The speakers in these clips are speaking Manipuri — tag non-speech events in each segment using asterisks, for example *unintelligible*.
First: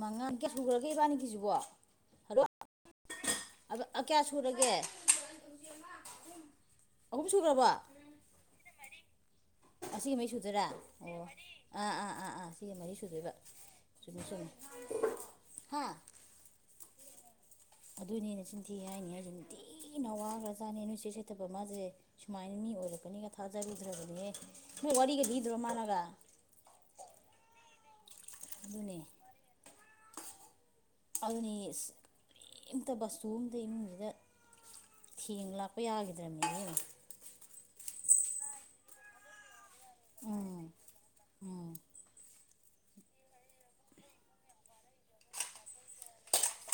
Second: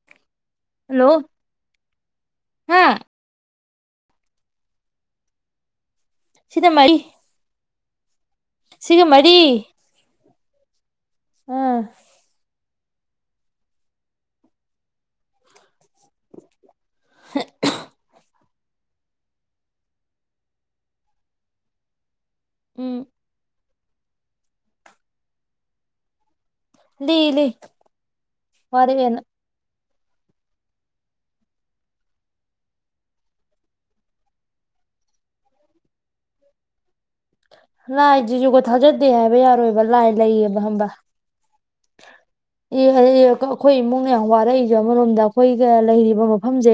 ꯃꯉꯥꯟ ꯀꯌꯥ ꯁꯨꯈ꯭ꯔꯒꯦ ꯍꯜꯂꯣ ꯏꯕꯥꯅꯤꯒꯤꯁꯤꯕꯨ ꯍꯥ ꯑꯗꫭ ꯀꯌꯥ ꯁꯨꯔꯒꯦ ꯁꯤꯗ ꯃꯔꯤ ꯑꯍꯨꯝ ꯁꯨꯨꯈ꯭ꯔꯕꯥ ꯁꯤꯒ ꯃꯔꯤ ꯑꯁꯤꯒꯥ ꯃꯔꯤ ꯁꯨꯗꯩꯔ ꯑꯣ ꯑꯥ ꯑꯥ-ꯑꯥ-ꯑꯥ-ꯑꯥ ꯁꯤ ꯃꯔꯤ ꯁꯨꯗꯣꯏꯕ ꯆꯨꯝꯃꯤ-ꯆꯨꯝꯃꯤ ꯍꯥ ꯑꯗꯨꯅꯦꯅꯦ ꯁꯨꯝ ꯇꯤ ꯍꯥꯏꯅꯤ ꯍꯥꯏꯁꯦꯅꯤ ꯅꯨꯡꯇꯤ ꯅꯋꯥꯒ꯭ꯔꯖꯥꯅꯤ ꯅꯣꯏꯆꯦ ꯁꯦꯠꯇꯕ ꯃꯥꯁꯦ ꯁꯨꯃꯥꯏꯅ ꯃꯤ ꯎꯝ ꯑꯣꯏꯔꯛꯀꯅꯤꯒ ꯊꯥꯖꯒꯤꯗ꯭ꯔꯕꯅꯦꯍꯦ ꯅꯣꯏ ꯋꯥꯔꯤꯒ ꯂꯤꯗ꯭ꯔꯣ ꯃꯥꯅꯒ ꯂꯤ-ꯂꯤ ꯑꯗꯨꯅꯦ ꯋꯥꯔꯦꯑꯦꯅ ꯑꯜꯅꯤꯁ ꯀꯔꯤꯑꯝꯇ ꯕꯇꯨ ꯑꯃꯇ ꯏꯃꯨꯡꯁꯤꯗ ꯊꯦꯡ ꯂꯥꯛꯄ ꯌꯥꯈꯔꯤꯗ꯭ꯔꯕꯅꯤꯅꯦ ꯂꯥꯏꯖꯤꯁꯨꯨꯕ ꯊꯥꯖꯗꯦ ꯍꯥꯏꯕ ꯌꯥꯔꯣꯏꯕ ꯂꯥꯏ ꯂꯩꯔꯤꯑꯦꯕ ꯍꯝꯕ ꯑꯣꯝ ꯑꯦ ꯍꯔꯦ ꯑꯀꯥ ꯈꫭꯏ ꯏꯃꯨꯡꯅꯦ ꯋꯥꯔꯛꯏꯁꯦ ꯑꯃꯔꯣꯝꯗ ꯑꯩꯈꯣꯏꯒ ꯂꯩꯔꯤꯕ ꯃꯐꯝꯁꯦ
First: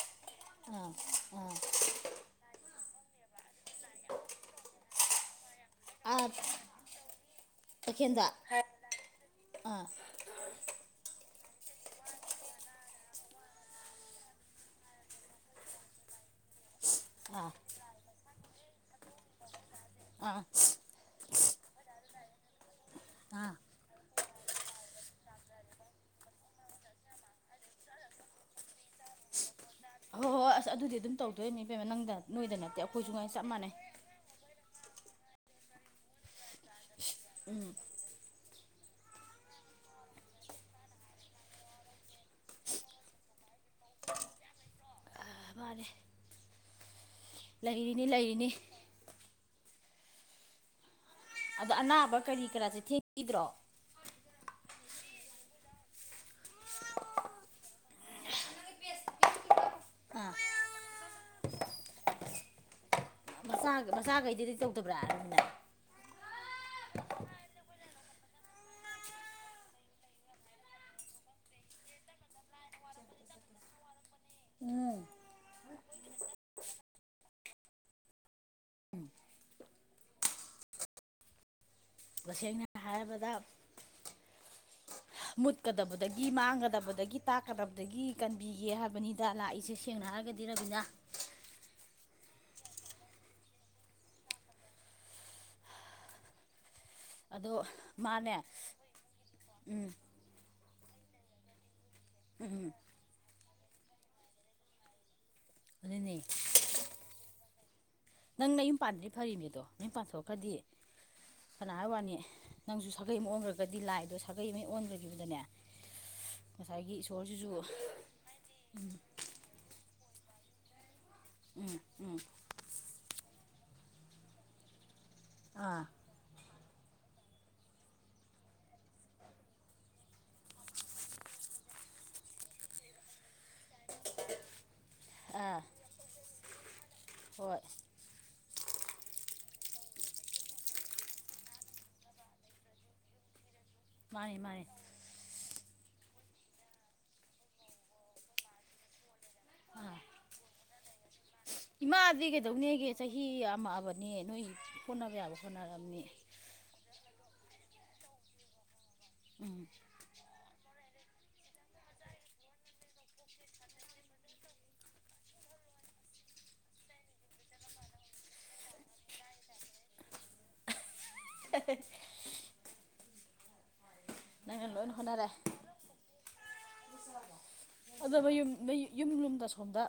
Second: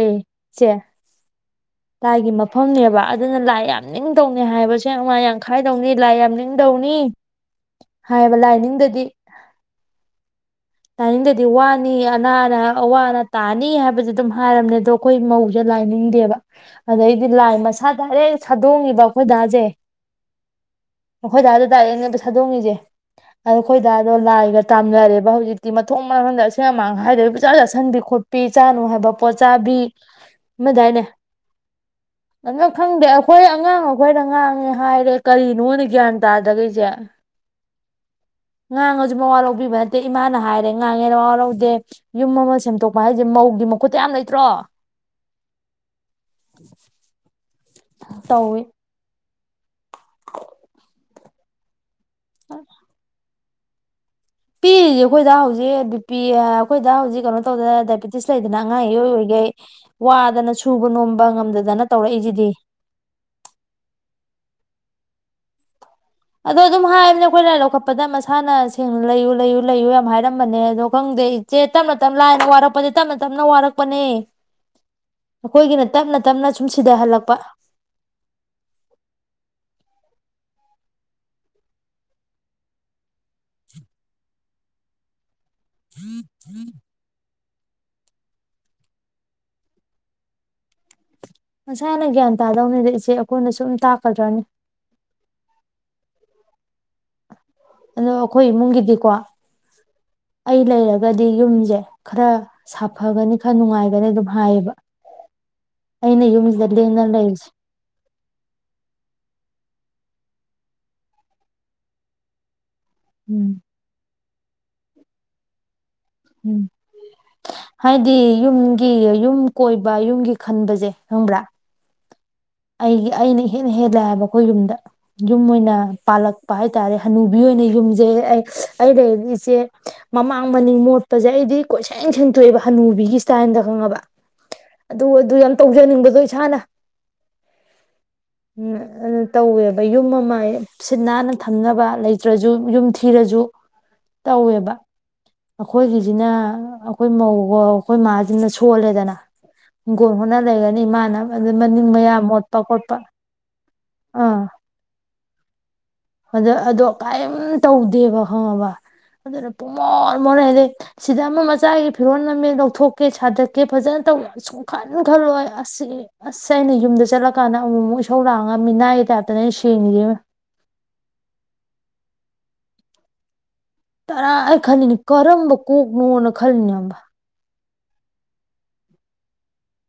ꯏꯆꯦ ꯎꯝ ꯂꯥꯏꯒꯤ ꯃꯐꯝꯅꯦꯕ ꯑꯗꯨꯅ ꯂꯥꯏ ꯌꯥꯝ ꯅꯤꯡꯗꯧꯅꯤ ꯍꯥꯏꯑꯦꯕ ꯁꯦꯟꯋꯥꯏ ꯌꯥꯝꯈꯥꯏꯗꯧꯅꯤ ꯂꯥꯏ ꯌꯥꯝ ꯅꯤꯡꯗꯧꯅꯤ ꯑꯦꯈꯦꯟꯖ ꯍꯥꯏꯕ ꯂꯥꯏꯅꯤꯡꯗꯗꯤ ꯑꯥ ꯇꯥꯅꯤꯡꯗꯗꯤ ꯋꯥꯅꯤ ꯑꯅꯥꯅ ꯑꯋꯥ ꯑꯅꯥ ꯇꯥꯅꯤ ꯍꯥꯏꯕꯗꯨ ꯑꯗꯨꯝ ꯍꯥꯏꯔꯝꯃꯦ ꯑ ꯑꯩꯈꯣꯏ ꯃꯧꯁꯦ ꯂꯥꯏꯅꯤꯡꯗꯦꯕ ꯑꯗꯩꯗꯤ ꯑꯥ ꯂꯥꯏ ꯃꯁꯥ ꯗꯥꯏꯔꯦꯛ ꯁꯥꯗꯣꯡꯉꯤꯕ ꯑꯩꯈꯣꯏꯗꯥꯁꯦ ꯑꯥ ꯑꯩꯈꯣꯏ ꯗꯥꯗ ꯇꯥꯛꯔꯛꯦꯅꯦꯕ ꯁꯥꯗꯣꯡꯉꯁꯦ ꯑꯗ ꯑꯥ ꯑꯩꯈꯣꯏ ꯗꯥꯗꯣ ꯂꯥꯏꯒ ꯇꯥꯝꯅꯔꯦꯕ ꯍꯧꯖꯤꯛꯇꯤ ꯤ ꯃꯊꯣꯡ ꯃꯝꯗ ꯑꯁꯦꯡ ꯑꯃꯥꯡ ꯍꯥꯏꯗꯕꯤ ꯄꯨꯖꯥ ꯆꯥꯁꯤꯟꯕꯤ ꯈꯣꯠꯄꯤ ꯆꯥꯅꯨ ꯍꯥꯏꯕ ꯄꯣꯠ ꯆꯥꯕꯤ ꯍꯣꯏ ꯍꯣꯏ ꯑꯁ ꯑꯗꯨꯗꯤ ꯃꯗꯥꯏꯅꯦ ꯑꯗꯨꯝ ꯇꯧꯗꯣꯏꯅꯤ ꯏꯕꯦꯝꯃ ꯅꯪꯗ ꯅꯣꯏꯗ ꯅꯅ ꯅꯠꯇꯦ ꯈꯪꯗꯦ ꯑꯩꯈꯣꯏꯁꯨ ꯉꯥꯏ ꯑꯩꯈꯣꯏ ꯆꯞ ꯃꯥꯟꯅꯩ ꯑꯉꯥꯡ ꯑꯩꯈꯣꯏꯅ ꯉꯥꯡꯉꯦ ꯍꯥꯏꯔꯦ ꯀꯔꯤꯅꯣꯅ ꯒ꯭ꯌꯥꯟ ꯇꯥꯗꯈꯩꯁꯦ ꯎꯝ ꯉꯥꯡꯉꯁꯨ ꯃꯋꯥ ꯂꯧꯕꯤꯕ ꯅꯠꯇꯦ ꯏꯃꯥꯅ ꯍꯥꯏꯔꯦ ꯉꯥꯡꯉꯦ ꯃꯋꯥ ꯂꯧꯗꯦ ꯌꯨꯝ ꯑꯃ ꯁꯦꯝꯗꯣꯛꯄ ꯍꯥꯏꯁꯦ ꯃꯧꯒꯤ ꯃꯈꯨꯠꯇ ꯌꯥꯝ ꯂꯩꯇ꯭ꯔꯣ ꯃꯥ *unintelligible* ꯂꯩꯔꯤꯅꯤ ꯂꯩꯔꯤꯅꯤ ꯇꯧꯏ *unintelligible* ꯑꯗꯣ ꯑꯅꯥꯕ ꯀꯔꯤ ꯀꯔꯥꯁꯦ ꯊꯦꯡꯕꯤꯗ꯭ꯔꯣ ꯄꯤꯔꯤꯁꯦ ꯑꯩꯈꯣꯏꯗ ꯍꯧꯖꯤꯛ ꯕꯤꯄꯤꯤ ꯑꯩꯈꯣꯏꯗ ꯍꯧꯖꯤꯛ ꯀꯩꯅꯣ ꯇꯧꯗꯅ ꯗꯥꯏꯕꯤꯦꯇꯤꯁ ꯂꯩꯗꯅ ꯑꯉꯥ ꯑꯏ ꯑꯣꯏꯔꯤꯈꯩ ꯑꯥ ꯋꯥꯗꯅ ꯁꯨꯕ ꯅꯣꯝꯕ ꯉꯝꯗꯗꯅ ꯇꯧꯔꯛꯏꯁꯤꯗꯤ ꯃꯆꯥ ꯃꯆꯥꯈꯩꯗꯤꯗꯤ ꯇꯧꯗꯕ꯭ꯔꯥꯅ ꯑꯗꯣ ꯑꯗꯨꯝ ꯍꯥꯏꯕꯅꯦ ꯑꯩꯈꯣꯏ ꯂꯥꯏꯔꯤ ꯂꯧꯈꯠꯄꯗ ꯃꯁꯥꯅ ꯁꯦꯡꯅ ꯂꯩꯌꯨ ꯂꯩꯌꯨ ꯂꯩꯌꯨ ꯌꯥꯝ ꯍꯥꯏꯔꯝꯕꯅꯦ ꯑꯗꯣ ꯈꯪꯗꯦ ꯁꯦ ꯇꯞꯅ ꯇꯞ ꯂꯥꯏꯔ ꯋꯥꯔꯛꯄꯅꯦ ꯇꯞꯅ ꯇꯞꯅ ꯋꯥꯔꯛꯄꯅꯦ ꯎꯝ ꯑꯩꯈꯣꯏꯒꯤꯅ ꯇꯞꯅ ꯇꯞꯅ ꯁꯨꯝ ꯁꯤꯗꯍꯜꯂꯛꯄ ꯇꯁꯦꯡꯅ ꯍꯥꯏꯔꯕꯗ *unintelligible* ꯃꯨꯠꯀꯗꯕꯗꯒꯤ ꯃꯥꯡꯒꯗꯕꯗꯒꯤ ꯇꯥꯛꯀꯗꯕꯗꯒꯤ ꯀꯟꯕꯤꯒꯦ ꯍꯥꯏꯕꯅꯤꯗ ꯂꯥꯛꯏꯁꯦ ꯁꯦꯡꯅ ꯍꯥꯏꯔꯒꯗꯤ ꯔꯕꯤꯅꯥ ꯃꯥꯁꯥꯅ ꯒ꯭ꯌꯥꯟ ꯇꯥꯗꯧꯅꯤꯗ ꯏꯆꯦ ꯑꯩꯈꯣꯏꯅ ꯁꯨꯝ ꯇꯥꯛꯀꯗ꯭ꯔꯅꯤ ꯑꯗꯣ ꯑꯗꯣ ꯃꯥꯅꯦ ꯑꯩꯈꯣꯏ ꯏꯃꯨꯡꯒꯤꯗꯤꯀꯣ ꯑꯩ ꯂꯩꯔꯒꯗꯤ ꯌꯨꯝꯁꯦ ꯈꯔ ꯁꯥ ꯐꯒꯅꯤ ꯈꯔ ꯅꯨꯡꯉꯥꯏꯒꯅꯤ ꯑꯗꯨꯝ ꯍꯥꯏꯌꯦꯕ ꯑꯗꯨꯅꯦ ꯑꯩꯅ ꯌꯨꯝꯁꯤꯗ ꯂꯦꯡꯗꯅ ꯂꯩꯔꯤꯁꯦ ꯅꯪ ꯅ ꯌꯨꯝ ꯄꯥꯟꯗ꯭ꯔꯤ ꯐꯔꯤꯅꯦꯗꯣ ꯅꯨꯝ ꯄꯥꯟ ꯊꯣꯛꯣꯛꯈꯗꯤ ꯐꯅ ꯋꯥꯅꯤ ꯅꯪꯁꯨ ꯁꯥꯒꯩ ꯑꯃ ꯎꯝ ꯑꯣꯟꯈ꯭ꯔꯒꯗꯤ ꯂꯥꯛꯑꯗꯣ ꯁꯥꯒꯩ ꯑꯃ ꯑꯣꯟꯈꯈꯤꯕꯗꯅꯦ ꯎꯝ ꯍꯥꯏꯗꯤ ꯌꯨꯝꯒꯤ ꯌꯨꯝ ꯀꯣꯏꯕ ꯌꯨꯝꯒꯤ ꯈꯟꯕꯁꯦ ꯈꯪꯕ꯭ꯔꯥ ꯎꯝ ꯎꯝ ꯑꯩꯒꯤ ꯑꯩꯅ ꯍꯦꯟꯅ ꯍꯦꯜꯂꯑꯕ ꯑꯩꯈꯣꯏ ꯌꯨꯝꯗ ꯌꯨꯝ ꯑꯣꯏꯅ ꯑꯥ ꯄꯥꯜꯂꯛ ꯍꯥꯏꯇꯥꯔꯦ ꯍꯅꯨꯕꯤ ꯑꯣꯏꯅ ꯌꯨꯝꯁꯦ ꯑꯩ ꯑꯩ ꯂꯩ ꯏꯆꯦ ꯃꯃꯥꯡ ꯃꯅꯤꯡ ꯃꯣꯠ ꯐꯖꯩ ꯑꯩꯗꯤ ꯀꯣꯏꯁꯦꯡ ꯁꯦꯡꯇꯣꯛꯑꯦꯕ ꯍꯅꯨꯕꯤꯒꯤ ꯏꯁꯇꯥꯏꯜꯗ ꯈꯪꯉꯕ ꯑ ꯑꯗꯨ ꯑꯗꯨ ꯌꯥꯝ ꯇꯧꯖꯅꯤꯡꯕꯗꯣ ꯏꯁꯥꯅ ꯍꯣꯏ ꯎ ꯑꯗꯨ ꯇꯧꯋꯦꯕ ꯌꯨꯝ ꯑꯃ ꯁꯤꯠ ꯅꯥꯟꯅ ꯊꯝꯅꯕ ꯂꯩꯇ꯭ꯔꯁꯨ ꯌꯨꯝ ꯊꯤꯔꯁꯨ ꯃꯥꯅꯤ ꯃꯥꯅꯤ ꯇꯧꯋꯦꯕ ꯑꯩꯈꯣꯏꯒꯤꯁꯤꯅ ꯑꯩꯈꯣꯏ ꯃꯧꯒ ꯑꯩꯈꯣꯏ ꯃꯥꯥꯁꯤꯅ ꯁꯣꯜꯂꯦꯗꯅ ꯑꯥ ꯍꯤꯡꯒꯣꯜ ꯍꯣꯅ ꯂꯩꯔꯅꯤ ꯏꯃꯥꯅꯕ ꯑꯗꯨꯗ ꯃꯅꯤꯡ ꯃꯌꯥꯝ ꯀꯩꯗꯧꯅꯦꯒꯤ ꯆꯍꯤ ꯑꯃꯑꯕꯅꯦ ꯑꯥ ꯅꯣꯏ ꯍꯣꯠꯅꯕ ꯌꯥꯕ ꯍꯣꯠꯅꯔꯝꯅꯦ ꯑꯗ ꯑꯗꯣ ꯀꯔꯤꯝ ꯇꯧꯗꯦꯕ ꯈꯪꯉꯕ ꯑꯗꯨꯅ ꯎꯝ ꯄꯃꯣꯟ ꯃꯣꯅ ꯍꯥꯏꯗꯤ ꯁꯤꯗ ꯑꯃ ꯃꯆꯥꯒꯤ ꯐꯤꯔꯣꯜ ꯑꯃꯃꯦ ꯂꯧꯊꯣꯛꯀꯦ ꯁꯥꯗꯠꯀꯦ ꯐꯖꯅ ꯇꯧ ꯁꯨꯝ ꯈꯟ ꯈꯜꯂꯣꯏ ꯑꯁꯤ ꯑꯁ ꯑꯩꯅ ꯌꯨꯝꯗ ꯆꯠꯂꯀꯥꯟꯗ ꯑꯃꯨꯛ ꯑꯃꯨꯛ ꯏꯁꯧ ꯂꯥꯡꯉ ꯃꯤꯅꯥꯏꯒꯤ ꯇꯥꯏꯞꯇꯅ ꯑꯩꯅ ꯁꯦꯡꯉꯤꯗ ꯑ ꯇꯔꯥ ꯅꯪꯅ ꯂꯣꯏꯅ ꯈꯜꯂꯤꯅꯦ ꯍꯣꯠꯅꯔꯦ ꯀꯔꯝꯕ ꯀꯣꯛꯅꯣꯅ ꯈꯜꯂꯤꯅꯦ ꯑꯝꯕ ꯑꯗꯨ ꯃꯌꯨꯝ ꯌꯨꯝ ꯌꯨꯝꯗ ꯁꯣꯝꯗ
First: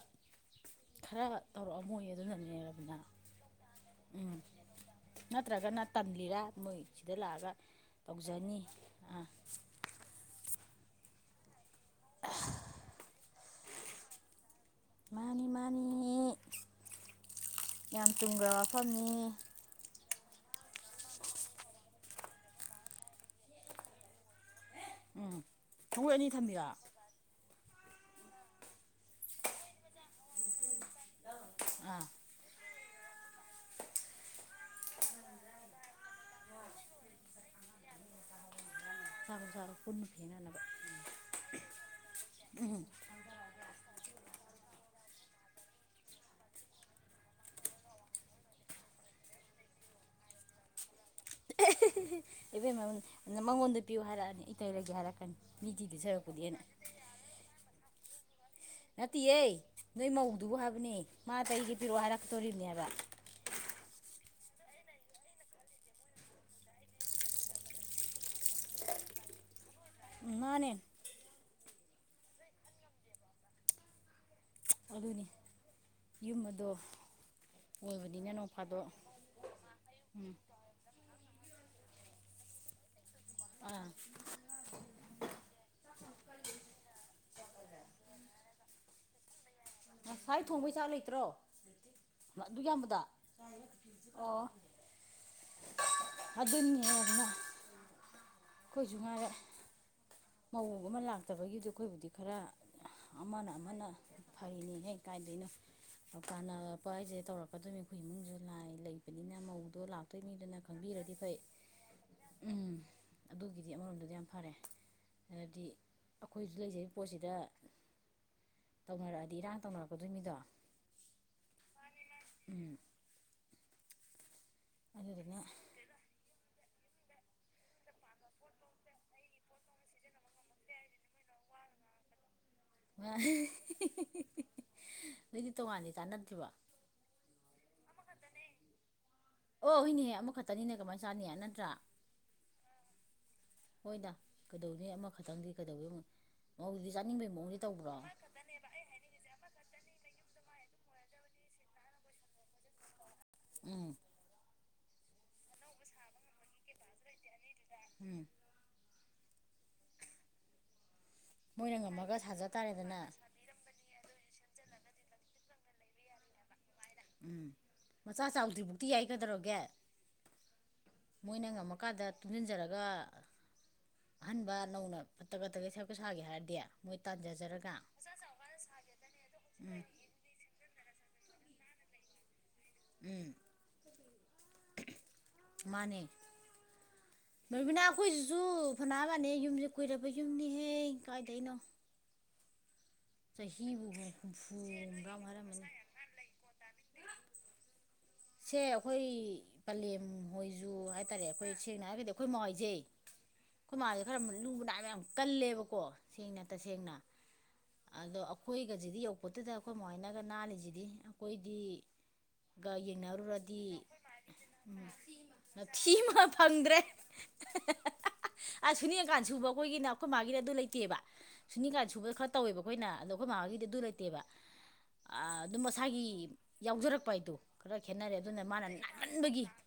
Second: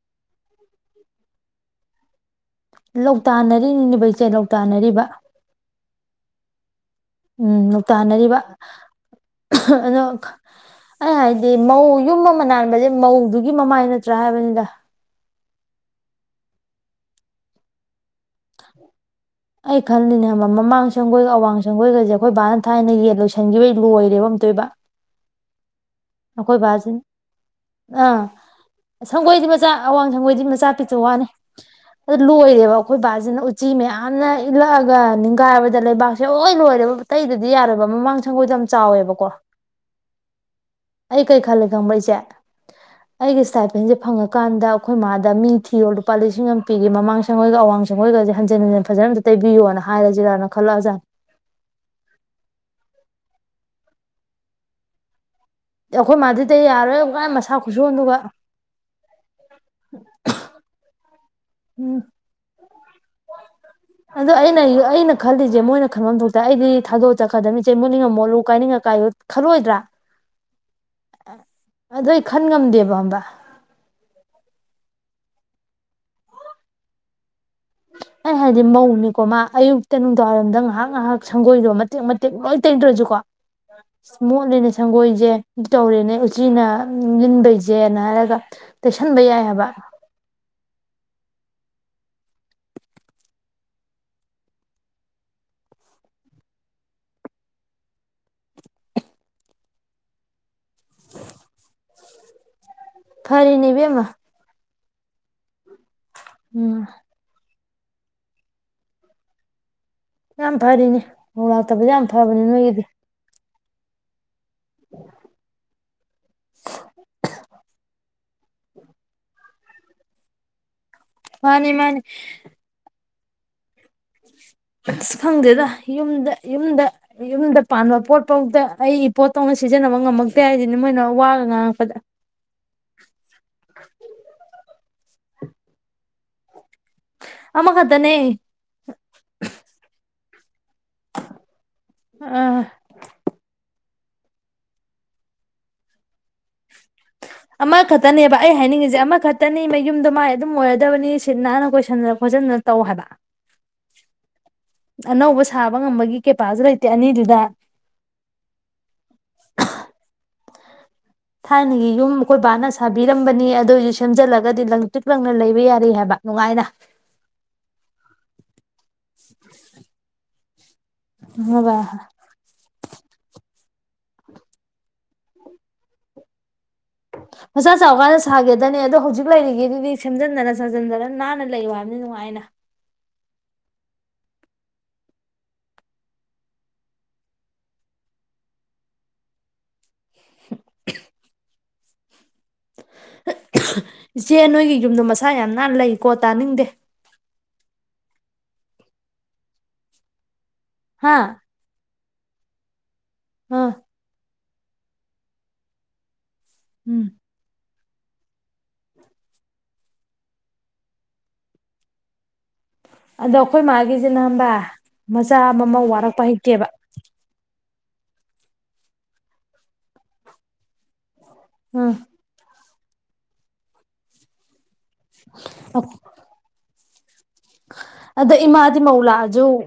ꯈꯔ ꯇꯧꯔꯛꯑꯝ ꯃꯣꯏ ꯑꯗꯨꯅꯅꯦ ꯔꯕꯤꯅꯥ ꯂ ꯂꯧꯇꯥꯟꯅꯔꯤꯅꯤꯅꯦꯕꯩꯆꯦ ꯎꯝ ꯂꯧ ꯇꯥꯟꯅꯔꯤꯕ ꯅꯠꯇ꯭ꯔꯒꯅ ꯇꯝꯂꯤꯔꯥ ꯃꯣꯏ ꯁꯤꯗ ꯂꯥꯛꯑꯒ ꯎꯝ ꯂꯧꯇꯥꯟꯅꯔꯤꯕ ꯇꯧꯖꯅꯤ ꯑ ꯑꯗꯣ ꯑꯩ ꯍꯥꯏꯗꯤ ꯃꯧ ꯌꯨꯝ ꯑꯃ ꯅꯥꯟꯕꯁꯦ ꯃꯧꯗꯨꯒꯤ ꯃꯃꯥꯏ ꯅꯠꯇ꯭ꯔꯥ ꯍꯥꯏꯕꯅꯤꯗ ꯃꯥꯅꯤ ꯃꯥꯅꯤ ꯌꯥꯝ ꯆꯨꯝꯈ꯭ꯔꯕ ꯃꯐꯝꯅꯤ ꯑꯩ ꯈꯜꯂꯤꯅꯦ ꯃꯃꯥꯡ ꯁꯪꯒꯣꯏꯒ ꯑꯋꯥꯡ ꯁꯪꯒꯣꯏꯒꯁꯦ ꯑꯩꯈꯣꯏ ꯕꯥꯅ ꯊꯥꯏꯅ ꯌꯦꯟ ꯂꯣꯏꯁꯟꯈꯤꯕꯒꯤ ꯂꯣꯏꯔꯦꯕ ꯑꯝꯇꯣꯏꯕ ꯎꯝ ꯁꯪꯒꯣꯏ ꯑꯅꯤ ꯊꯝꯕꯤꯔꯣ ꯅꯈꯣꯏꯕꯖ ꯑꯥ ꯁꯪꯒꯣꯏꯗꯤ ꯃꯆꯥ ꯑꯋꯥꯡ ꯁꯪꯒꯣꯏꯗꯤ ꯃꯆꯥ ꯄꯤꯛꯁꯨ ꯋꯥꯅꯤ ꯑꯥ ꯑꯗꯨ ꯂꯣꯏꯔꯦꯕ ꯑꯩꯈꯣꯏ ꯕꯥꯁꯤꯅ ꯎꯆꯤ ꯃꯌꯥꯝꯅ ꯏꯜꯂꯛꯑꯒ ꯅꯤꯡꯈꯥꯏꯕꯗ ꯂꯩꯕꯥꯛꯁꯦ ꯂꯣꯏ ꯂꯣꯏꯔꯦꯕ ꯇꯇꯩꯗꯗꯤ ꯌꯥꯔꯣꯏꯕ ꯃꯃꯥꯡ ꯁꯪꯒꯣꯏꯗꯣ ꯌꯥꯝ ꯆꯥꯎꯋꯦꯕꯀꯣ ꯁꯥꯔ ꯄꯨꯟꯅ ꯄꯤꯅꯅꯦꯕ ꯑꯩ ꯀꯩ ꯈꯜꯂꯦ ꯈꯪꯕ꯭ꯔ ꯏꯆꯦ ꯎꯝ ꯑꯩꯒꯤ ꯏꯁꯇꯥꯥꯏꯄꯦꯟꯁꯦ ꯐꯪꯉꯀꯥꯟꯗ ꯑꯩꯈꯣꯏ ꯃꯥꯗ ꯃꯤ ꯊꯤꯔꯣ ꯂꯨꯄꯥ ꯂꯤꯁꯤꯡ ꯑꯃ ꯄꯤꯒꯤ ꯃꯃꯥꯡ ꯁꯦꯡꯒꯣꯏꯒ ꯑꯋꯥꯡ ꯁꯦꯡꯣꯏꯒꯁ ꯍꯟ ꯍꯟꯖꯅꯝ ꯇꯩꯕꯤꯌꯣꯅ ꯍꯥꯏꯔ ꯖꯤꯔꯥꯅ ꯈꯜꯂꯛꯑꯖꯥꯠ ꯏꯕꯦꯝ ꯃꯉꯣꯟꯗ ꯄꯤꯌꯨ ꯍꯥꯏꯔꯛꯑꯅꯤ ꯏꯇꯔꯒꯦ ꯍꯥꯏꯔꯛꯀꯅꯤ ꯃꯤ ꯇꯤꯗꯨ ꯑꯩꯈꯣꯏ ꯃꯥꯗꯤꯗꯤ ꯁꯔꯛꯄꯨꯗꯤꯅ ꯌꯥꯔꯣꯏ ꯑꯃꯨꯀꯥꯏ ꯃꯁꯥ ꯈꯨꯠꯁꯨꯣꯟ ꯑꯗꯨꯒ ꯅꯠꯇꯦꯌꯦ ꯅꯣꯏ ꯃꯧꯗꯨꯕꯨ ꯍꯥꯏꯕꯅꯦ ꯃꯥ ꯇ ꯑꯩꯒ ꯎꯝ ꯄꯤꯔꯛꯑꯣ ꯍꯥꯏꯔꯛꯇꯣꯔꯤꯕꯅꯦꯕ ꯑꯗꯣ ꯑꯩꯅ ꯑꯩꯅ ꯈꯜꯂꯤꯁꯦ ꯃꯣꯏꯅ ꯈꯟꯕ ꯊꯣꯛꯇ ꯑꯩꯗꯤ ꯊꯥꯗꯣꯛ ꯆꯠꯀꯗꯕꯅꯤꯁꯦ ꯃꯨꯠꯅꯤꯡꯉ ꯃꯣꯠꯂꯨ ꯀꯥꯏꯅꯤꯡꯉ ꯀꯥꯏꯌꯨ ꯈꯜꯂꯣꯏꯗ꯭ꯔꯥ ꯃꯥꯅꯦ ꯑꯗꯨ ꯑꯩ ꯈꯟ ꯉꯝꯗꯦꯕ ꯑꯝꯕ ꯑꯗꯨꯅꯤ ꯌꯨꯝ ꯑꯗꯣ ꯑꯣꯏꯕꯅꯤꯅ ꯑꯩ ꯅꯣꯡ ꯍꯥꯏꯗꯤ ꯐꯥꯗꯣꯛ ꯃꯧꯅꯤꯀꯣ ꯃꯥ ꯑꯌꯨꯛꯇ ꯅꯨꯡꯗꯥꯡꯋꯥꯏꯔꯣꯝꯗ ꯉꯥꯏꯍꯥꯛ ꯉꯥꯏꯍꯥꯛ ꯁꯪꯒꯣꯏꯗꯣ ꯃꯇꯦꯛ ꯃꯇꯦꯛ ꯂꯣꯏ ꯇꯩꯗ꯭ꯔꯁꯨꯀꯣ ꯑꯥ ꯃꯣꯠꯂꯦꯅꯦ ꯁꯪꯒꯣꯏꯁꯦ ꯇꯧꯔꯦꯅꯦ ꯎꯆꯤꯅ ꯂꯤꯟꯕꯩꯁꯦꯅ ꯍꯥꯏꯔꯒ ꯇꯩꯁꯟꯕ ꯌꯥꯏꯑꯕ ꯉꯁꯥꯏ ꯊꯣꯡꯕꯩ ꯆꯥꯛ ꯂꯩꯇ꯭ꯔꯣ ꯑꯗꯨ ꯌꯥꯝꯌꯥꯝꯕꯗ ꯑꯣ ꯑꯗꯨꯅꯤꯅ ꯑꯩꯈꯣꯏꯁꯨ ꯉꯥꯏꯔ ꯃꯑꯣꯡ ꯑꯃ ꯂꯥꯛꯇꯕꯒꯤꯗꯤ ꯑꯩꯈꯣꯏꯕꯨꯗꯤ ꯈꯔ ꯑꯃꯅ ꯐꯔꯤꯅꯦ ꯑꯃꯅ ꯏꯕꯦꯝꯃ ꯐꯩꯅꯤꯉꯩ ꯀꯥꯏꯗꯣꯏꯅꯣ ꯎꯝ ꯀꯥꯟꯅꯔꯛꯄ ꯍꯥꯏꯁꯦ ꯇꯧꯔꯛꯀꯗꯣꯏꯅꯤ ꯑꯩꯈꯣꯏ ꯏꯃꯨꯡꯁꯨ ꯂꯥꯏ ꯂꯩꯕꯅꯤꯅ ꯃꯧꯗꯣ ꯂꯥꯛꯇꯣꯏ ꯌꯥꯝ ꯃꯤꯗꯨꯅ ꯐꯔꯤꯅꯦ ꯈꯪꯕꯤꯔꯗꯤ ꯐꯩ ꯃꯧ ꯂꯥꯛꯇꯕꯁꯦ ꯌꯥꯝ ꯐꯕꯅꯦ ꯎꯝ ꯅꯣꯏꯒꯤꯗꯤ ꯑꯗꯨꯒꯤꯗꯤ ꯑꯃꯔꯣꯝꯗꯗꯤ ꯌꯥꯝ ꯐꯔꯦ ꯍꯥꯏꯗꯤ ꯑꯩꯈꯣꯏꯁꯨ ꯂꯩꯖꯔꯤꯕ ꯄꯣꯠꯁꯤꯗ ꯇꯧꯅꯔꯛꯑꯗꯤ ꯏꯔꯥꯡ ꯇꯧꯅꯔꯛꯀꯗꯣꯏ ꯃꯤꯗꯣ ꯃꯥꯅꯤ ꯃꯥꯅꯤ ꯑꯁ ꯑꯗꯨꯗꯨꯅ ꯐꯪꯗꯦꯗ ꯌꯨꯝꯗ ꯌꯨꯝꯗ ꯌꯨꯝꯗ ꯄꯥꯟꯕ ꯄꯣꯠꯐꯧꯗ ꯑꯩ ꯄꯣꯠꯇꯧꯅ ꯁꯤꯖꯤꯟꯅꯕ ꯉꯝꯃꯛꯇꯦ ꯍꯥꯏꯁꯤꯅꯦ ꯃꯣꯏꯅ ꯋꯥꯒ ꯉꯥꯡꯉꯛꯄꯗ ꯅꯣꯏꯗꯤ ꯇꯣꯉꯥꯟꯅꯤ ꯀꯥꯟꯅꯗ꯭ꯔꯤꯕꯣ ꯑꯃꯃ ꯈꯗꯅꯦ ꯑꯣ ꯍꯣꯏꯅꯦꯍꯦ ꯑꯃꯨꯛ ꯈꯛꯇꯅꯤꯅꯦ ꯀꯃꯥꯏꯅ ꯆꯥꯅꯤ ꯅꯠꯇ꯭ꯔꯥ ꯑ ꯍꯣꯏꯗ ꯀꯩꯗꯧꯅꯤ ꯑꯃꯈꯛꯇꯪꯗꯤ ꯀꯩꯗꯧꯋꯦꯧꯗꯤ ꯌꯥꯅꯤꯡꯕ ꯃꯑꯣ ꯑꯃꯃ ꯈꯇꯅꯦꯕ ꯑꯩ ꯍꯥꯏꯅꯤꯡꯉꯤꯁꯦ ꯑꯃꯈꯛꯇꯅꯤ ꯃ ꯌꯨꯝꯗꯣ ꯃꯥꯏ ꯑꯗꯨꯝ ꯑꯣꯏꯔꯗꯕꯅꯤ ꯁꯤꯠ ꯅꯥꯟꯅ ꯀꯣꯏꯁꯟꯅꯗ ꯈꯣꯠꯆꯟꯗꯅ ꯇꯧ ꯍꯥꯏꯕ ꯎꯝ ꯑꯅꯧꯕ ꯁꯥꯕ ꯉꯝꯕꯒꯤ ꯀꯦꯄꯥꯁꯤꯇ ꯂꯩꯇꯦ ꯑꯅꯤꯗꯨꯗ ꯎꯝ ꯃꯣꯏꯅ ꯊꯥꯏꯅꯒꯤ ꯌꯨꯝ ꯉꯝꯃꯒ ꯑꯩꯈꯣꯏ ꯁꯥꯖ ꯕꯥꯅ ꯇꯥꯔꯦꯗꯅ ꯁꯥꯕꯤꯔꯝꯕꯅꯤ ꯑꯗꯨꯑꯣꯏ ꯁꯦꯝꯖꯤꯜꯂꯒꯗꯤ ꯂꯪ ꯇꯤꯛ ꯂꯪꯅ ꯂꯩꯕ ꯌꯥꯔꯤ ꯍꯥꯏꯕ ꯅꯨꯡꯉꯥꯏꯅ ꯎꯝ ꯃꯆꯥ ꯆꯥꯎꯗ꯭ꯔꯤ ꯐꯧꯇꯤ ꯌꯥꯏꯒꯗꯔꯒꯦ ꯃꯣꯏꯅ ꯈꯪꯉꯕ ꯉꯝꯃꯀꯥꯟꯗ ꯇꯨꯝꯁꯤꯟꯖꯔꯒ ꯑꯍꯟꯕ ꯅꯧꯅ ꯐꯠꯇꯒꯠꯇꯒ ꯁꯀ ꯁꯥꯒꯦ ꯍꯥꯏꯔꯗꯤ ꯃꯣꯏ ꯇꯥꯖꯦ ꯃꯆꯥ ꯆꯥꯎ ꯀꯥꯟꯅ ꯁꯥꯒꯦꯗꯅꯦ ꯑꯗꯣ ꯍꯧꯖꯤꯛ ꯂꯩꯔꯤꯗꯨꯗꯤ ꯁꯦꯝꯖꯤꯟꯗꯅ ꯁꯥꯖꯟꯗꯅ ꯅꯥꯟꯅ ꯂꯩꯌꯨ ꯍꯥꯏꯕꯅꯤ ꯅꯨꯡꯉꯥꯏꯅ ꯎꯝ ꯃꯥꯅꯦ ꯕꯔꯕꯤꯅꯥ ꯑꯩꯈꯣꯏꯁꯤꯁꯨ ꯐꯅꯥꯅꯕꯅꯦ ꯌꯨꯝꯁꯦ ꯀꯨꯏꯔꯕ ꯌꯨꯝꯅꯤꯍꯦ ꯀꯥꯏꯗꯩꯅꯣ ꯆꯍꯤꯕꯨ ꯏꯆꯦ ꯍꯨꯝꯐꯨ ꯅꯣꯏꯒꯤ ꯌꯨꯝꯗ ꯍꯨꯝꯐꯨꯔꯥꯃꯨꯛ ꯃꯁꯥ ꯌꯥꯝ ꯍꯥꯏꯔꯝꯃꯅꯤ ꯅꯥꯟꯅ ꯂꯩꯀꯣ ꯇꯥꯅꯤꯡꯗꯦ ꯁꯦ ꯑꯩꯈꯣꯏ ꯄꯂꯦꯝ ꯍꯣꯏꯁꯨ ꯍꯥ ꯍꯥꯏꯇꯥꯔꯦ ꯑꯩꯈꯣꯏ ꯁꯦꯡꯅ ꯍꯥꯏꯔꯒꯗꯤ ꯑꯩꯈꯣꯏ ꯃꯋꯥꯏꯖꯩ ꯎꯝ ꯃꯥꯁꯦ ꯈꯔ ꯂꯨ ꯅꯥꯏꯕ ꯌꯥꯝ ꯀꯜꯂꯦꯕꯀꯣ ꯁꯦꯡꯅ ꯇꯁꯦꯡꯅ ꯎꯝ ꯑꯗꯣ ꯑꯩꯈꯣꯏꯒꯁꯤꯗꯤ ꯌꯧꯄꯗꯨꯨꯗ ꯑꯩꯈꯣꯏ ꯃꯃꯥꯏꯅꯒ ꯅꯥꯜꯂꯤꯁꯤꯗꯤ ꯑꯩꯈꯣꯏꯗꯤ ꯒ ꯑꯗꯣ ꯑꯩꯈꯣꯏ ꯌꯦꯡꯅꯔꯨꯔꯗꯤ ꯃꯥꯒꯤꯁꯤꯅ ꯈꯪꯕ꯭ꯔꯥ ꯃꯆꯥ ꯎꯝ ꯑꯃꯃꯧ ꯄꯤꯤ ꯋꯥꯔꯛꯄ ꯑꯃ ꯍꯩꯇꯦꯕ ꯐꯪꯗ꯭ꯔꯦ ꯑ ꯁꯨꯅꯤꯀꯥꯟ ꯁꯨꯕ ꯑꯩꯈꯣꯏꯒꯤꯅ ꯑꯩꯈꯣꯏ ꯃꯥꯒꯤꯅ ꯑꯗꯨ ꯂꯩꯇꯦꯕ ꯁꯨꯅꯤꯀꯥꯟ ꯎꯝ ꯁꯨꯕ ꯈꯔ ꯇꯧꯋꯦꯕ ꯑꯩꯈꯣꯏꯅ ꯑꯗꯣ ꯑꯩꯈꯣꯏ ꯃꯃꯥꯒꯤꯗꯤ ꯑꯗꯨ ꯂꯩꯇꯦꯕ ꯑꯗꯨꯝ ꯃꯁꯥꯒꯤ ꯌꯥꯎꯖꯔꯛꯄ ꯍꯥꯏꯗꯣ ꯈꯔ ꯈꯦꯠꯅꯔꯦ ꯑꯗꯨꯅ ꯃꯥꯅ ꯃꯟꯕꯒꯤ ꯧ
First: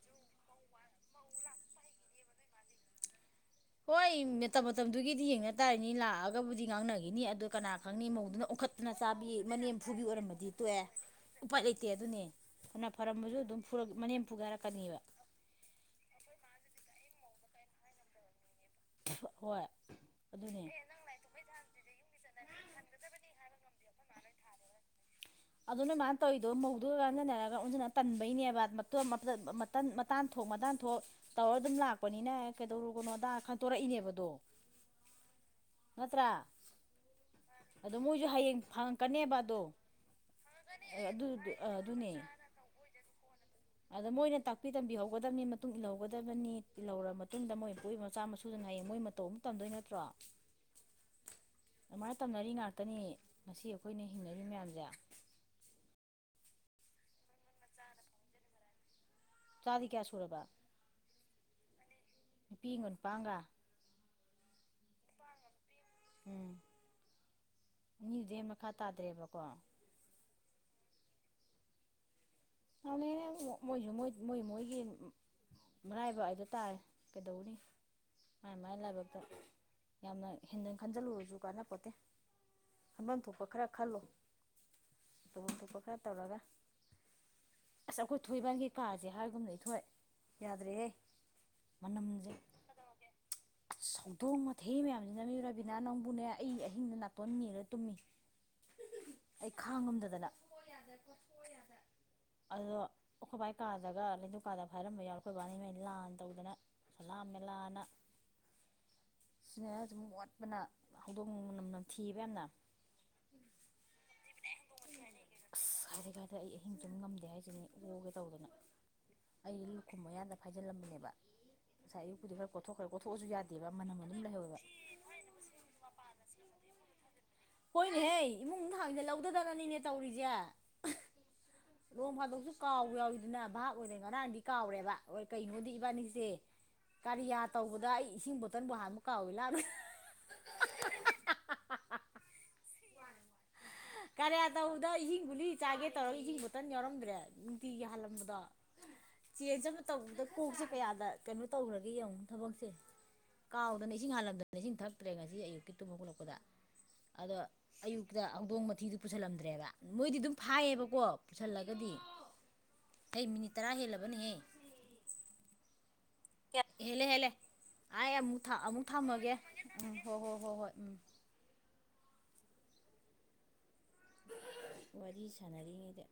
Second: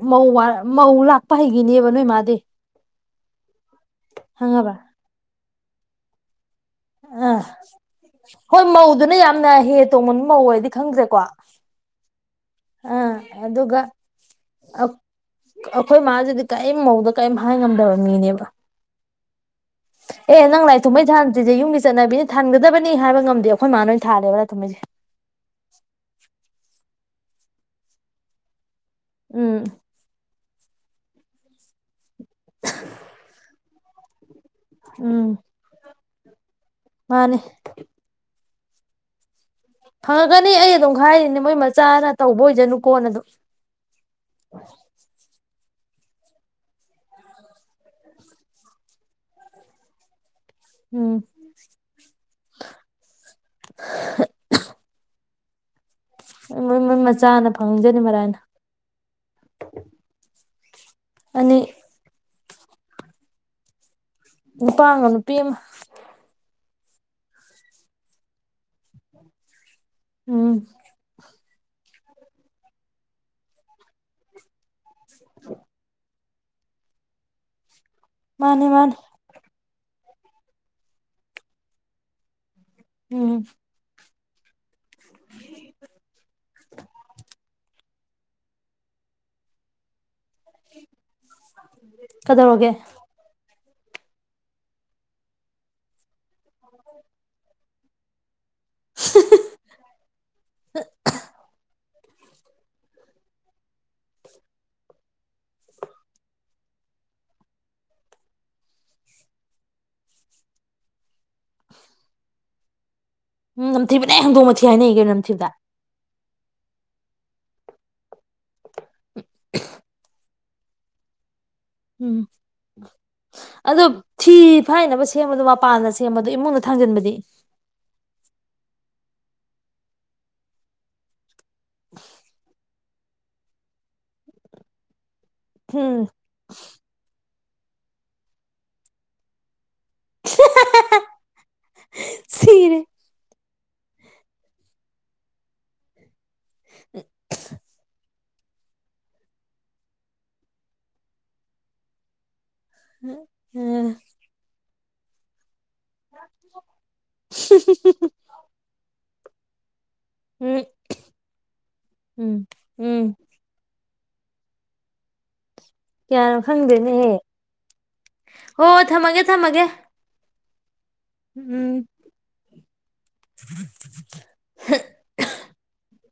ꯃꯧ ꯂꯥꯛꯄ ꯍꯩꯒꯤꯅꯦꯕ ꯅꯣꯏ ꯃꯥꯗꯤ ꯍꯣꯏ ꯃꯇꯝ ꯈꯪꯉꯕ ꯃꯇꯝꯗꯨꯒꯤꯗꯤ ꯌꯦꯦꯡꯅ ꯇꯥꯔꯅꯤ ꯂꯥꯛꯑꯒ ꯒꯕꯨꯗꯤ ꯉꯥꯡꯅꯈꯤꯅꯤ ꯑꯥ ꯑꯗꯨꯗꯣ ꯀꯅꯥ ꯈꯪꯅꯤ ꯃꯧꯗꯨꯅ ꯍꯣꯏ ꯑꯣꯟꯈꯠꯇꯅ ꯃꯧꯗꯨꯅ ꯆꯥꯕꯤ ꯌꯥꯝꯅ ꯍꯦ ꯃꯅꯦꯝ ꯐꯨꯕꯤ ꯇꯣꯡꯕ ꯃꯧ ꯑꯣꯏꯔꯃꯗꯤ ꯑꯣꯏꯔꯗꯤ ꯇꯣꯛꯑꯦ ꯈꯪꯗ꯭ꯔꯦꯀꯣ ꯎꯄꯥꯥꯏ ꯂꯩꯇꯦ ꯑꯗꯨꯅꯦ ꯍꯅ ꯑꯥ ꯐꯔꯝꯕꯁꯨ ꯑꯗꯨꯝ ꯑꯗꯨꯒ ꯃꯅꯦꯝ ꯐꯨꯒꯔꯛꯀꯅꯤꯕ ꯑꯩꯈꯣꯏ ꯃꯥꯁꯤꯗꯤ ꯀꯔꯤꯝ ꯃꯧꯗ ꯀꯔꯤꯝ ꯍꯥꯏ ꯉꯝꯗꯕ ꯃꯤꯅꯦꯕ ꯍꯣꯏ ꯑꯦ ꯅꯪ ꯑꯗꯨꯅꯦ ꯂꯥꯏ ꯊꯨꯝꯕꯩ ꯊꯥꯗ꯭ꯔꯤꯁꯦ ꯌꯨꯝꯒꯤ ꯆꯠꯅꯕꯤꯅ ꯊꯥꯟꯒꯗꯕꯅꯤ ꯍꯥꯏꯕ ꯉꯝꯗꯦ ꯑꯩꯈꯣꯏ ꯃꯥ ꯅꯣꯏꯅ ꯊꯥꯂꯦꯕ ꯂꯥꯏ ꯊꯕꯩꯁꯦ ꯑꯗꯨꯅ ꯃꯥꯥꯏꯅ ꯇꯧꯔꯤꯗꯣ ꯃꯧꯗꯨꯒꯥꯟꯅꯅꯔꯒ ꯑꯣꯟꯁꯤꯅ ꯇꯟꯕꯩꯅꯦꯕ ꯎꯝ ꯃꯇꯥꯟ ꯊꯣꯛ ꯃꯇꯥꯟ ꯊꯣꯛ ꯇꯧꯔ ꯑꯗꯨꯝ ꯂꯥꯛꯄꯅꯤꯅ ꯀꯩꯗꯧꯔꯨꯒꯅꯣ ꯑꯗꯥ ꯇꯣꯔꯛꯏꯅꯦꯕꯗꯣ ꯎꯝ ꯅꯠꯇ꯭ꯔ ꯃꯥꯅꯦ ꯑꯗꯣ ꯃꯣꯏꯁꯨ ꯍꯌꯦꯡ ꯐꯪꯉꯛꯀꯅꯦꯕ ꯑꯗꯣ ꯐꯪꯉꯛꯀꯅꯤ ꯑꯩ ꯑꯗꯨꯝ ꯍꯥꯏꯔꯤꯅꯦ ꯑꯗꯨ ꯃꯣꯏ ꯃꯆꯥꯅ ꯇꯧꯕ ꯑꯣꯏꯖꯅꯨꯀꯣꯅ ꯑꯗꯨꯝ ꯑꯗꯣ ꯃꯣꯏꯅ ꯇꯥꯛꯄꯤ ꯇꯝꯕꯤꯍꯧꯒꯗꯕꯅꯤ ꯃꯇꯨꯡ ꯏꯜꯍꯧꯒꯗꯕꯅꯤ ꯏꯍꯧꯔ ꯃꯇꯨꯡꯗ ꯃꯣꯏ ꯏꯣꯏ ꯃꯆꯥ ꯃꯁꯨꯗꯨꯅ ꯍꯥꯏꯌꯦꯡ ꯃꯣꯏ ꯃꯇꯣ ꯑꯃꯨꯛ ꯇꯝꯗꯣꯏ ꯅꯠꯇ꯭ꯔꯣ ꯎꯝ ꯑꯗꯨꯃꯥꯏꯅ ꯇꯝꯅꯔꯤ ꯉꯥꯛꯇꯅꯤ ꯉꯁꯤ ꯑꯩꯈꯣꯏꯅ ꯍꯤꯡꯅꯔꯤ ꯃꯌꯥꯝꯁꯦ ꯃꯣꯏ ꯃꯣꯏ ꯃꯆꯥꯅ ꯐꯪꯖꯅꯤ ꯃꯔꯥꯏꯅ ꯆꯥꯗꯤ ꯀꯌꯥ ꯁꯨꯔꯕ ꯑꯅꯤ ꯅꯨꯄꯤꯒ ꯅꯨꯄꯥꯒ ꯅꯨꯄꯥ ꯑꯃ ꯅꯨꯄꯤ ꯑꯃ ꯎꯝ ꯃꯤꯗꯨꯗꯤꯩ ꯃꯈꯥ ꯇꯥꯗ꯭ꯔꯦꯕꯀꯣ ꯎꯝ ꯍꯅꯦꯅꯦ ꯃꯣꯏꯁꯨ ꯃꯣꯏ ꯃꯣꯏꯒꯤ ꯃꯔꯥꯏꯕ ꯍꯥꯏꯗ ꯇꯥꯔꯦ ꯀꯩꯗꯧꯅꯤ ꯃꯥꯥꯏ ꯃꯥꯅꯦ ꯃꯥꯏ ꯃꯥꯅꯦ ꯂꯥꯏꯕꯛꯇ ꯌꯥꯝꯅ ꯍꯦꯟꯗꯟ ꯈꯟꯖꯤꯜꯂꯨꯨꯔꯁꯨ ꯀꯥꯟꯅꯄꯣꯠꯇꯦ ꯈꯟꯐꯝ ꯎꯝ ꯊꯣꯛꯄ ꯈꯔ ꯈꯜꯂꯣ ꯇꯣꯐꯝ ꯊꯣꯛꯣꯄ ꯈꯔ ꯇꯧꯔꯒ ꯑꯁ ꯑꯩꯈꯣꯏ ꯊꯣꯏꯕꯥꯒꯤ ꯀꯥꯖꯦ ꯍꯥꯏꯒꯨꯝꯅ ꯏꯊꯣꯏ ꯌꯥꯗ꯭ꯔꯦꯌꯦ ꯃꯅꯝꯁꯦ ꯀꯗꯧꯔꯒꯦ ꯁꯧꯗꯣꯡ ꯃꯊꯤ ꯃꯌꯥꯝꯁꯤꯅ ꯔꯥꯕꯤꯅꯥ ꯅꯪꯕꯨꯅꯦ ꯑꯩ ꯑꯍꯤꯡꯗ ꯅꯥꯇꯣꯟ ꯃꯦꯜꯂ ꯇꯨꯝꯃꯤ ꯑꯩ ꯈꯥꯡꯉꯝꯗꯗꯅ ꯑꯗꯨꯗꯣ ꯑꯩꯈꯣꯏ ꯕꯥꯏ ꯀꯥꯗꯒ ꯂꯥꯏꯅꯤꯡꯗꯧ ꯀꯥꯗ ꯐꯥꯏꯔꯝꯕ ꯌꯥꯎꯏ ꯑꯩꯈꯣꯏ ꯕꯥꯅ ꯏꯃꯩ ꯂꯥꯟ ꯇꯧꯗꯅ ꯀꯂꯥ ꯃꯦꯂꯥꯅ ꯁꯤꯅ ꯁꯨꯝ ꯋꯥꯠꯄꯅ ꯍꯧꯗꯣꯡ ꯃꯅꯝ ꯅꯝꯊꯤꯌꯦꯕ ꯌꯥꯝꯅ ꯎꯝ ꯅꯝꯊꯤꯕꯅꯦ ꯍꯧꯗꯣꯡ ꯃꯊꯤ ꯍꯥꯏꯅꯩ ꯀꯩꯅꯣ ꯅꯝꯊꯤꯕꯗ ꯑꯗ ꯑꯩ ꯑꯍꯤꯡ ꯇꯨꯝ ꯉꯝꯗꯦ ꯍꯥꯏꯁꯤꯅꯤ ꯑꯣꯒꯦ ꯇꯧꯗꯅ ꯑꯩ ꯂꯨ ꯈꯨꯝ ꯃꯌꯥꯗ ꯐꯥꯏꯖꯤꯜꯂꯝꯕꯅꯦꯕ ꯉꯁꯥꯏ ꯎꯝ ꯑꯌꯨꯛꯄꯨꯗꯤ ꯈꯔ ꯀꯣꯊꯣꯛꯈ꯭ꯔꯦ ꯀꯣꯊꯣꯛꯑꯁꯨ ꯌꯥꯗꯦꯕ ꯑꯗꯣ ꯃꯅꯝ ꯑꯗꯨꯝ ꯊꯤ ꯂꯩꯍꯧꯋꯦꯕ ꯐꯥꯏꯅꯕ ꯁꯦꯝꯕꯗꯣ ꯃꯄꯥꯟꯗꯤ ꯁꯦꯝꯕꯗꯨ ꯏꯃꯨꯡꯗ ꯊꯥꯡꯖꯤꯟꯕꯗꯤ ꯍꯣꯏꯅꯦꯍꯦ ꯏꯃꯨꯡꯗ ꯊꯥꯡꯖꯟꯍꯧꯗꯅꯤꯅꯦ ꯇꯧꯔꯤꯁꯦ ꯅꯣꯡ ꯐꯥꯗꯣꯛꯁꯨ ꯀꯥꯎꯕ ꯌꯥꯎꯏꯗꯅ ꯚꯥꯥꯛ ꯑꯣꯏꯅ ꯉꯔꯥꯡꯗꯤ ꯀꯥꯎꯔꯦꯕ ꯍꯣꯏ ꯀꯩꯅꯣꯗꯤ ꯎꯝ ꯏꯕꯥꯅꯤꯁꯦ ꯀꯥꯔꯤꯌꯥ ꯇꯧꯕꯗ ꯑꯩ ꯏꯁꯤꯡ ꯕꯣꯇꯜꯕꯨ ꯍꯥꯟꯕ ꯀꯥꯎꯋꯤ ꯂꯥꯛꯅꯨ ꯁꯤꯔꯦ ꯀꯥꯔꯤꯌꯥ ꯇꯧꯕꯗ ꯏꯁꯤꯡ ꯒꯨꯂꯤ ꯆꯥꯒꯦ ꯇꯧꯔ ꯏꯁꯤꯡ ꯕꯇꯟ ꯌꯥꯎꯔꯝꯗ꯭ꯔꯦ ꯅꯨꯡꯇꯤꯒꯤ ꯍꯥꯜꯂꯝꯕꯗꯣ ꯆꯦꯟꯖ ꯑꯃ ꯇꯧꯕꯗ ꯀꯣꯛꯁꯦ ꯀꯌꯥꯗ ꯀꯩꯅꯣ ꯇꯧꯈ꯭ꯔꯒꯦ ꯌꯦꯡꯉꯨ ꯊꯕꯛꯁꯦ ꯎꯝ ꯀꯥꯎꯗꯅ ꯏꯁꯤꯡ ꯍꯥꯜꯂꯝꯗꯅ ꯏꯁꯤꯡ ꯊꯛꯇ꯭ꯔꯦ ꯉꯁꯤ ꯑꯌꯨꯛꯀꯤ ꯇꯨꯝ ꯍꯧꯒꯠꯂꯛꯄꯗ ꯑꯗꯣ ꯑꯌꯨꯛꯇ ꯍꯧꯗꯣꯡ ꯃꯊꯤꯗꯨ ꯄꯨꯁꯜꯂꯝꯗ꯭ꯔꯦꯕ ꯃꯣꯏꯗꯤ ꯑꯗꯨꯝ ꯎꯝ ꯐꯥꯏꯌꯦꯕꯀꯣ ꯄꯨꯁꯜꯂꯒꯗꯤ ꯎꯝ ꯎꯝ ꯍꯩ ꯃꯤꯅꯤꯠ ꯇꯔꯥ ꯍꯦꯜꯂꯕꯅꯦꯍꯦ ꯀꯌꯥꯅꯣ ꯍꯦꯜꯂꯦ ꯈꯪꯗꯦꯅꯦꯍꯦ ꯍꯦꯜꯂꯦ ꯑꯩꯥ ꯑꯃꯨꯛ ꯑꯃꯨꯛ ꯊꯝꯃꯒꯦ ꯎꯝ ꯍꯣꯏ ꯍꯣꯏ ꯍꯣꯏ ꯍꯣꯏ ꯎꯝ ꯎꯝ ꯋꯥꯔꯤ ꯁꯥꯟꯅꯔꯤꯉꯩꯗ